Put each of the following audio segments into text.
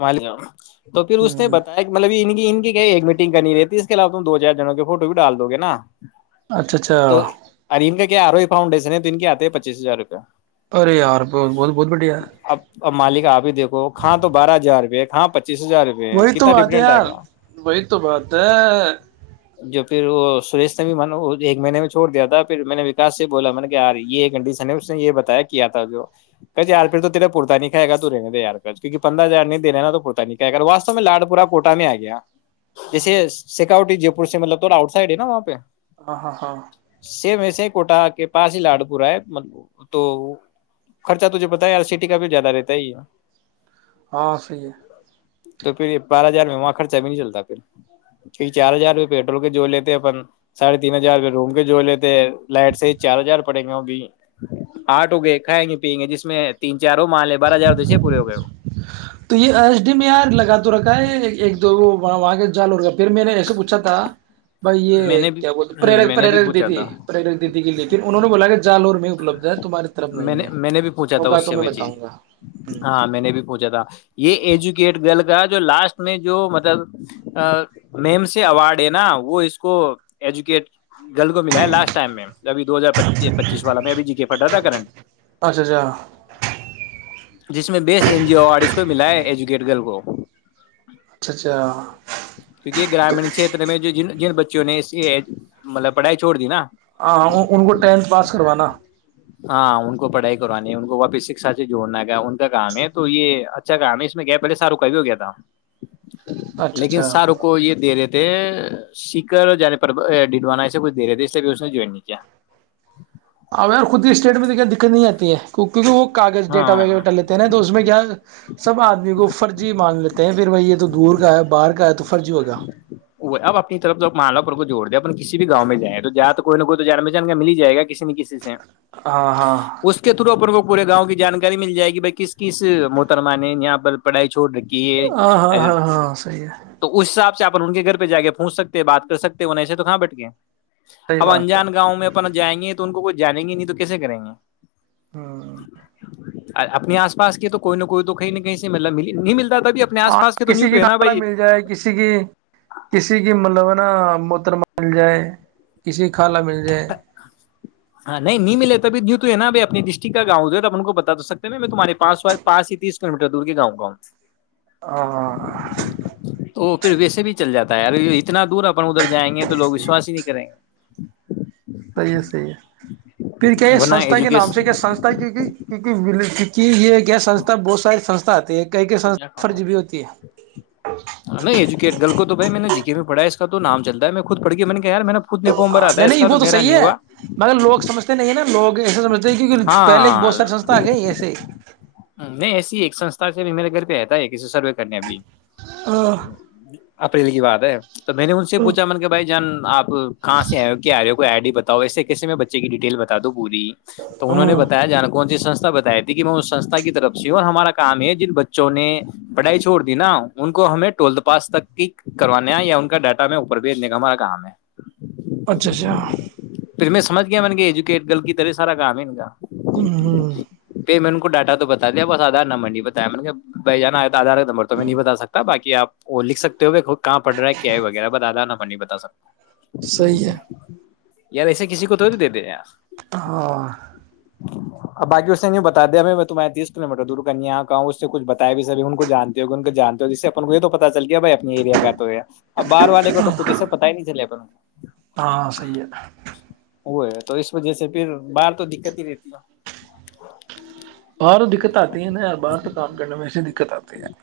مالک تو پھر اس نے ہوں بتایا کہ مطلب ان کی ان کی ایک میٹنگ کرنی رہی ہے اس کے علاو تم دو چار جن کے فوٹو بھی ڈال دو گے نا اچھا اچھا تو اریم کا کیا آرو فاؤڈیشن ہے تون کے آتے پچیس ہزار روپیہ ارے یار بہت بہت بہت بڑیا ہے [inaudible] وہ کھاد جارپ ہاں پ وہی تو بات ہے یار وہی تو بات ہے جو پھر وہ سورش نے بھی م ایک مہینے میں چوڑ دیا تھا پھر میں نے وکاس سے بولا من کہ یار یہ کنڈیشن ہے اس نے یہ بتایا کیا تھا جو کہ یار پھر تو تیرا پتا نہیں کھائے گا تو رہنے دے یار کچ کیونک پندرہ ہزار نہیں دنےا نا تو پتا نہیں کہا وا میں لاڈ پورا کوٹا میں آ گیا جیسے سکٹی جے پور سے مطلب تھوڑا آؤٹ سائڈ ہے نا وہاں پہ ہ ہاں ہاں میں سے کوٹہ کے پاس ہی لاڈ پورا ہے تو خرچہ تجھے پتا ہے سٹی کا بھی زیادہ رہتا ہے ہی اور صحیح ہے [unintelligible] تو پھر یہ بارہ ہزار میں وہاں خرچہ بھی نہیں چلتا پھر کی چار ہزار روپ پیٹرول کے جو لیتے اپن ساڑھے تین ہزار روپ روم کے جو لیتے لائٹ سے چار ہزار پڑے گا بھی آٹھ ہو گئے کھائیں گے پیئیں گے جس میں تین چار مالے بار ہزار سے پوری ہو گئے تو یہ ایس ڈی میں یار لگا تو رکھا ہے ایک دواں جالور کا پھر میں نے ایسے پوچھا تھا بھائی میں یہ نے بھی کیا بولتے ہ پرک میں نے بھی پرییرک پوچھا دیدی تھا پرییرک دیدی کی لیکن انہوں نے بولا کہ جالور میں اپپلبد ہے [unintelligible] میں نہیں نے ہے میں نے بھی پوچھا تھا ہوگا اس تو سے میں وہ چیز بتاؤں گا ہاں میں نے بھی پوچھا تھا یہ ایجوکیٹ جو لاسٹ میں جو مطلب میم سے اوارڈ ہے نا وہ اس کو ایجوکیٹ گل کو ملا ہے لاسٹ ٹائم میں ابھی دو ہزار پچیس والا میں ابھی جی کے پڑ رہا تھا کرنٹ اچھا اچھا جس میں بیس این جی او اور اس کو ملا ہے ایجوکیٹ گرل کو اچھا اچھا کیونکہ یہ گرامیین کت میں جو ج جن بچوں نے اسی مطلب پڑھائی چھوڑ دی نا ہاں ہاں ان کو ٹینتھ پاس کروانا ہاں ان کو پڑھائی کرانی ہے ان کو واپس شکشا سے جوڑنا کیا ان کا کام ہے تو یہ اچھا کام ہے اس میں گیا پہلے ساروں کا بھی ہو گیا تھا اچھا لیکن اچھا سر کو یہ دے رہے تھ سیکر اور ج پر ڈڈوانا ایے کچھ دے رہے تھے اس لیے اس نے جوائن نہیں کیا اویر خود ہی اسٹیٹ میں تو کیا دقت نہیں آتی ہے کیونکہ وہ کاغذ ڈیٹا ہاں وغیرہٹا لیتے ہیں نا تو اس میں کیا سب آدمی کو فرضی مان لیتے ہیں پھر بھائی یہ تو دور کا ہے باہر کے تو فرضی ہوگا [unintelligible] وہ اب اپنی طرف تو مالا پر کو جوڑ دیں اپ کسی بھی گاؤں جائیں تو جیا تو کوئی نہ کوئی تو جان میں جان کے مل جائے گا کسی نہ کسی سے ہاں ہاں اس کے تھرو اپنے کو پورے گاؤں کی جانکاری مل جائے گی بائی کس کس محترما نے یہاں پر پڑائی چوڑ رکی ہاں ہاں ہاں ہاں سحیح ہے [unintelligible] تو اس حساب سےپ ان کے گھر پہ جا کے پونچ سکتے بات کر سکتے انہ ای سے تو کہاں بیٹ کے صحیح اب بات ہے انجان گاؤں میں [unintelligible] ن جائیںے تو ان کوئی جانیں گے نہیں تو کیسے کریں گے [unintelligible] ہوں [unintelligible] اپنے آس پس کی تو کوئی نہ کوئی تو کہیں نہ کہیں سے م نہیں ملتا تبھی اپنے آس پاس کے تو کسی نہیںی تو کی ہے نا خالہ بائی مل جائے کسی کی کسی کی مطلب ہے نا متر مال جائے کسی کی خالا مل جائے ہاں نہیں ملے ابھی یوں تو ہے نا ب اپنے ڈسٹکٹ کا گاؤں د ہے ا آپ کو بتا سکتے میں تمہارے پا پس ہی تیس کلو میٹر دور کے گاؤں کاا ہاں ہوں تو پھر ویسے بھی چل جاتا [unintelligible] تیاری [unintelligible] اتنا دور اپن ادھر جائیں گے تووگ وشواس ہی نہیں کریں گے ہ [inaudible] صحیح ہے صحیح ہے [unintelligible] پھر کیا ورنہ سستھا کے نام سے کیا ایجوکیشن سستھا کی گئی کی کی یہ یہنستھا بہت ساری سسھ ایک ک گ کو تو بھ میں نے ج [unintelligible] میں پڑھا اس کا تو نام چل ہے میں خود پڑ کے میں نے کہ ار میں نے خود نے فارم ہاں بھرا تھا نہیں اس نہیں کا وہ تو میرا صحیح نہیں ہے ہوا مگر لوگ سمجھتے نہیں نا لوگ اس د پہلے ہاں بہت سار سستا آ گیا ایسے نہیں ایسی ہی ایک سسھا سے بھی میرے گھر پہ ہےتا ہے ایک کے سروے کرنے اب ہاں [unintelligible] اپنے لی کی بات ہے تو میں نے ان سے پوچھا من کہ بھائی جان آ کہاں سے آئے ہو کیا آئے ہو کوئی آئی ڈی بتاؤ اس سے کیسے میں بچے کی ڈیٹیل بتا دوں پوری تو انہوں نے بتایا جان کون سسھا بتاائی تھی کہ میں اس سے سسھا کی طرف سے اور ہمارا کام ہے جن بچوں نے پڑھائی چھوڑ دی نا ان کو ہمیں ٹویلتھ پاس تک کی کرانا یا ان کا ڈاٹا میں اوپر بھیجنے کا ہمارا کام ہے اچھا اچھا پھر میں سمج گیا بن گ کے ایجوکیٹ گل کی تے سارا کام ہے نا [inaudible] ک [inaudible] تو بتا دیا بس آدار نمر نہیں بتایا مط کہ بہ جانا آیا تو آدار ایک نبر تو میں نہیں بتا سکتا بای آپ وہ لکھکتے ہو ب کہاں پڑ رہا ہے کیا ہے وغیرہ بتادا نا پ نہیں بتا سکتا صی ہے یار ایسے کسی کو تووڑ دیتے یار ہاں ا باقی اس نے نہیںی بتا دیا میں میں تس کل میٹر دوررن یہاں کہوں اس سے کچ بتایا بھی سب ان کو جانتے ہو ان کو جانتے ہو جس اپ کو یہ تو پتا چل گیا بھائی اپنے ایریا کا تو اب باہار والے کو تو کچھ اسے پتا ہی نہیں چلے پر ہاں صیح ہے وہ ہے تو اس وجہ سے پھر باہر تو دقت ہی رہتی ہے باہر دقتتی ہے ن ار باہر تو کام کرنے میںیسے دقت آتی ہے شکریہ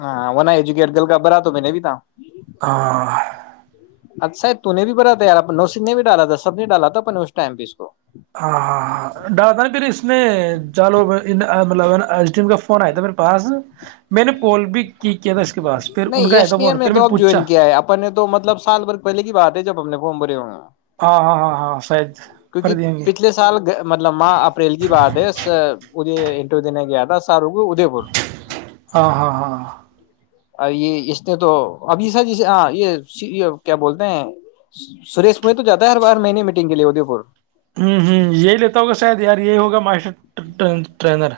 ہاںن ایجوک دل کا بھرا تو میں نے بھی تھا [inaudible] اچھا تو نے بھی بڑ تھا یار نوسین نے بھی ڈالا تھا سب نے ڈالا تھا اپ اس ٹائم پہ اس کو ہاں ہاں ہاں ڈالا تھا پھر اس میں جالو مطلب کا فون آیا تھا میرے پاس میں نے کال بھی کی کیا تھا اس کے پاس پھر ان کا نہیں آیا تھا سٹی ایم فون میں پھر تو نے اب پوچھا جوائن کیا ہے اپن نے تو مطلب سال بھر پہلے کی بات ہے جب ا نے پوم ب رہےا ہاں ہاں ہاں ہاں شاید کیونکہ کر دیں گے پچھلے سال مطلب ماہ اپریل کی بات ہےے انٹرویو دینے گیا تھا [inaudible] ہاں ہاں ہاں ا یہ اس نے تو اب یہ سر جسے یہ کیا بولتے ہیں سریش مئی تو جاتا ہے ہر بار م نے میٹنگ کے لیے ادے پور ہوں ہوں یہل تگسادار یہی ہوگا ماشٹر ٹرینر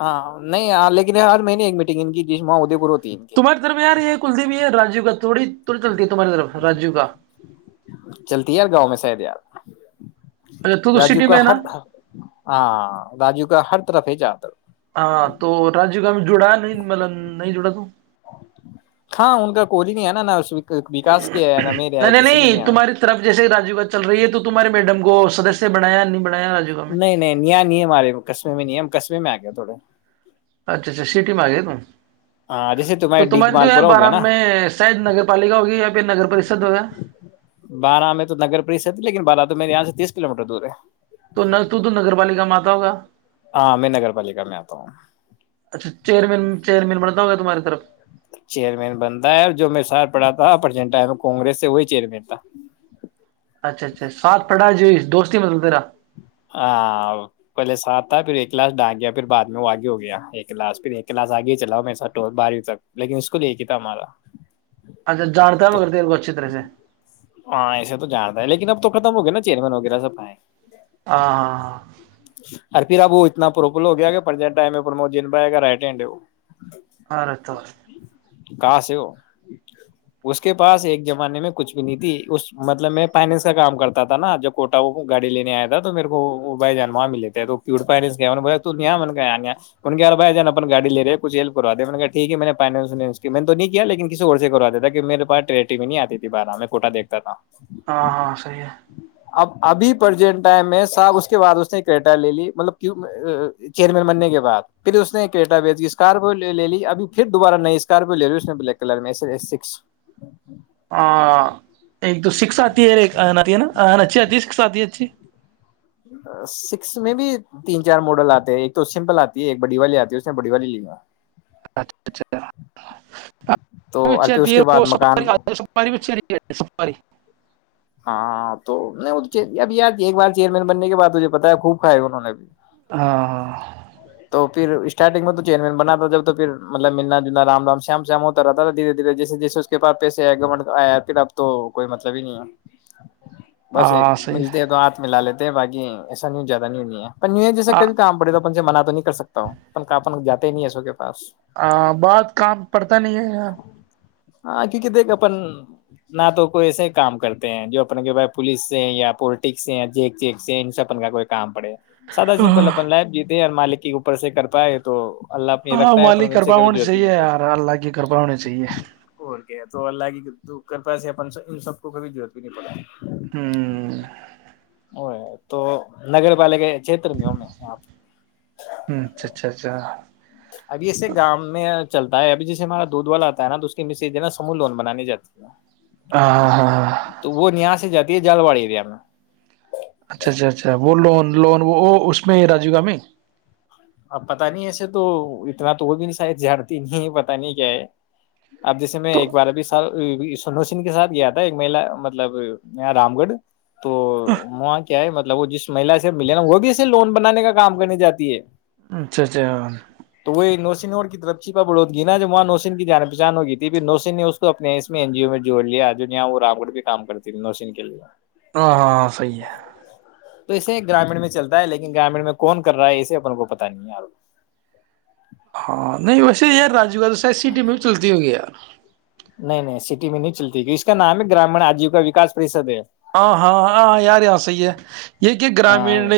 ہاں نہیں لیکن ہر مہینے ایک میٹنگ ان کی جس ماں ادے پور ہوتی ہے ان کی تمہاراری درم یار یہ کلدی یہ رایو کا تھوی ت چلتی تمہاری در میں رج کا چلتی ہے یار گاؤں میں شاید یار اچھا تو تو راجو سٹی میں کا ہے ہر نا ہاں راجو کا ہر طرف ہی جادر ہاں تو رجیہ کا میں جڑا نہیں مطلب نہیں جڑا تو ہاں ان کا کوئی نہیں ہے نا ن اس نہیں نہیں نہیں آیا تمہاری طرف جیسے راجیو گاج چل رہی ہے تو تمہارے میڈم کو سدس بنایا نہیں بنا نہیں نہیں نیا ن آے گ قصبے میں نہیں ہم قصبے میں آ گئے تھوڑے اچھا اچھا سٹی میں آ گئی ت ہاں جیسے تو تمہارے ڈیگ تمہاریے تو مال ار پورا ہو گیا بارہ نا میں شاید نگر پالکا ہوگی یا پھر نگر پریشد ہوگیا م میںیرے یہاں سے تس کلو میٹر دور ہے تو ن تو تو نگر پالکا میں آتا ہوگا ہاں میں نگر پالکا میں آتا ہوں اچھا چیئرمین چیئرمین بنتا ہوگا تمہارے صرف [unintelligible] چیئرمین بندہ یار جو میرے ساتھ پڑا تھا اپرچنٹائن کونگرے سے وہی چیئرمین تھا اچھا اچھا سات پڑھا ج جو دوست مدیرا [unintelligible] ا پہلے ساتھ تھا پھر ایک لاسٹ ا گیا پھر بعد میں وہ اگے ہو گیا ایک لاسٹ پھر ایک کلاس ا گئی چلاؤ میرے ساتھ ٹول بار لیکن اس کو لے کے تھا ہمارا اچھا جانتا تو نگر تیر کو اچھی طرح سے تم ہو گے نا چیرمین وغیرہ سب آیں ہاں ہاں ہاں پھر اب وہ اتنا پروپل ہو گیا کہ ٹائم میں پرمود جن میں آئےا رائٹ ہینڈ ہے وہ اور رہ تو کہ سے ہے وہ اس کے پاس ایک زمانے میں کچھ بھی نہیں تھی اس مطلب میں فائننس کا کام کرتا تھا نا جوب کوٹا وہ گاڑی لینے آیا تھا تو میرے وہ بھ جان وہاں ملے تو فیار بھ جان اپن گای لے کھ ہیلپ کرا دیا ٹھیک ہے میں نے میں تو نہیں کیا لن کسی اور سے کر دیتا میرے پاٹٹی آتیھی بارہ میںھٹا دیکتا تھا ہاں ہاں صحیح ہے اب ابھی پرج م س اس کے بع اس نےیٹا لے لی مطلب چیئرمین بننے کے بعد پھر اس نےیٹا اسکارپیو لے لی ابھی پھر دوبارہ نئی اسکارپیو لے لیی نے بلیک کلر میں سکس ہاں ایک تو ش سکس آتی ہے ا ایک آ آتی ہے ن آن اچھی آتی ہے سک آتی ہے اچھی سکس میں بھی تین چار ماڈل آتے ہیں ایک تو سمپل آتی ہے ایک بڑی والی آتی ہے اس میں بڑی والی لین گا اچھا تو [unintelligible] اور اچھا پھر اس کے بعد مکان ساری ب ساری [unintelligible] [unintelligible] ہاں تو نہیں وہ ابھی ایک بار چیئرمین بننے کے بعد مجھے پتا ہے خوب کھائے انہوں نے اب ہاں ہاں پھر اسٹارٹنگ میں تو چیئرمین بنا تھا جب تو پھر مطلب ملنا جلنا رام رام شم شم ہوتا رہتا تھا دھیرے دھیرے جیس جیسے اس کے پاس پسے آئے گمٹ آیا پھر اب تو کوئی مطلب ہی نہیں ہے بس ہاں صحیح ملتے ہے ہیں تو ہاتھ م ل لیتے باقی ایسا نیو زیادہ نیو نہیں ہے پنویں جس سے کب تم بڑے تو سے مناات تو نہیں کر سکتا ہوںپن جاتے نہیں ای سو کہ ہاں بات کام پڑتا نہیں ہے یار ہاں کیونکہ دیکھ اپن نہ تو کوئی ایسے ہی کام کرتے ہیں جو اپنے کے ب پولس سے یا پولٹکس سے یا جیک چیک سے ان سب اپن کا کوئی کام پڑے سادا سمپل اپن لائف ج مالک کے اوپر سے کر پائے تو اللہ اپنی ہاں رکھتا ہے مالی اپن ان سے کرپا کبھی ہونی ضرورت بھی چاہیے نہیں پڑتی یار اللہ کی کرپا ہونی چاہیے اور تو اللہ کی کرپا سے ان سب کو کبھی جو ب پ [unintelligible] ہوں [inaudible] وہ تو نگر پالکا [unintelligible] چھیتر میں ہو میں آپ اچھا اچھا اچھا [unintelligible] ابھی ایسے گامؤ میں چلتا ہے ابھی جیسے ہمارا دودھ والا آتا ہے نا تو اس کی م ہے نا سمو لون بنانی جاتی ہے ہاں ہاں تو وہ یہاں سے جاتا [unintelligible] یہ جالوڑی ایریا میں [unintelligible] اچھا اچھا اچھا وہ لون لون وہ اس میں ہے راجیو گامی اب پتا نہیں ایسے تو اتنا تو وہ بھی نہیں شاید جڑتی نہیں ہے پتا نہیں کیا ہے اب جیسے میں تو ایک بار ابھی سال سنو سنھ کے ساتھ گیا تھا ایک مہی مطلب یہ رام گڑھ تو وہاں کیا ہے مطلب وہ جس مہیلا سے ملے نا وہ بھی ایسے لون بنانے کا کام کرنے جاتی ہے اچھا اچھا تو وہ نوسینور کی طر چاڑوتگی نا جب وہاں نوشین کی جان پہچان ہو گئی تھی پھر نوشن نے اس کو اپنے اس میں این جی او میں جوڑ لیا جواں وہ رام کر بھیم کرتی تھی نوشین کے لیے ہاں ہاں صحیح ہے تو اسے گرامیین میں چلتا ہے لیکن گرامیین میں کون کر رہا ہے اسے اپن کو پتا تن [unintelligible] ہاں نہیں ویسے ار رج [unintelligible] ا تو س سٹی میں بھی چلتی ہو گی یار نہیں نہیں سٹی میں نہیں چلتی کی اس کا نام ہے گرامیین آجیوکا وکا پرریشد ہے ہاں ہاں ہاں یار یہاں صحی ہے یہ کہ ہاں گرامین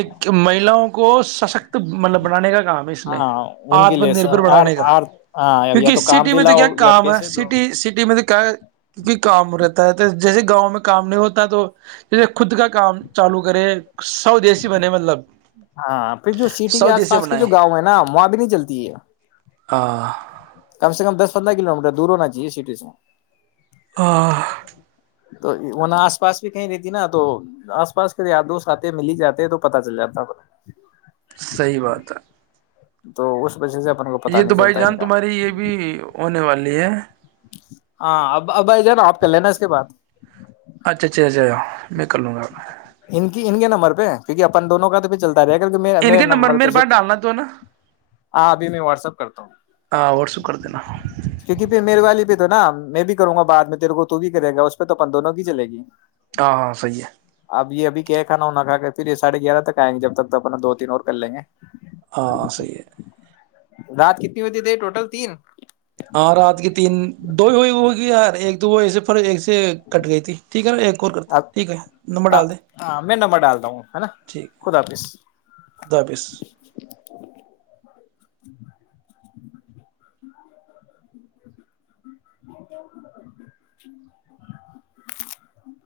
مہلاؤں کو سشکت [unintelligible] مطلب بنانے کا کام ہے اس میں ہاں ان کے آتم لیے نربر بنانے کا ہاں یا کیونکہ تو کام سٹی میں تو کیا دلاؤ یا کام ہے پیسے دو سٹی سٹی میں تو کیا کیکہ کام رہتا تو جیسے گاؤں میں کام نہیں ہوتا تو ج خود کا کام چالو کرے سوودیشی بنے مطلب ہاں پھر جو سٹی کے آس سودیسی پاس کے بنائے جو گاؤں ہے نا وہاں بھی نہیں چلتی ہے ہ [unintelligible] کم سے کم دس پندرہ کلو میٹر دور ہونا چاہیے سٹیز میں ہ [unintelligible] تو وہن آس پاس بھی کہیں رہتی نا تو آس پاس کے یار دوست آتے ہیں مل ہی جاتے ہیں تو پتا چل جاتا ہے صحی بات ہے تو اس [unintelligible] اس وجہ سے اپن کو پتا یہ نہیں تو بھائی چلتا ان جان کا تمہاری یہ بھی ہونے والی ہے ہاں اب ابھائی ج نا آپ کر لینا اس کے بعد اچھا اچھا اچھا میں کرلوں گا ان کی ان کے نمبر پہ کیوںہ اپن دونوں کا تو پہ چلتا رہ کر م ان میرے کے نمبر پہ میرے سے پاس ہ ڈالنا تو ہے نا ابھی میں واٹسپ کرتا ہوں ہاں واٹسپ کر دینا ہاں کیونکہ پھر میرے والی پ تو نا میں بھی کروں گا بع میں تیرے کو تو بھی کرے گا اس پہ تو اپن دونوں کی چلے گی ہاں ہاں صحی ہے اب یہ اب کیا ہے کھا ہو نہا کا کے پھر یہ ساھے گیارہ تک آئیں گ ج تک تو اپنا دو تین اور کر لیں گے ہاں صی ہے رات کتنی ہوتی تے ٹوٹل تین ہاں رات کی تین دو ہی ہوئی ہوگی یار ایک وہ ایے پر ایک تو کٹ گئی تھی ٹھیک ہے ایک اور کرتے اب ٹھیک ہے نمبر ڈال دیں ہاں میں نمبر ڈالتا ہوں ہے نا ٹھیک ہے خدا حافظ خدا حافظ [inaudible] [inaudible]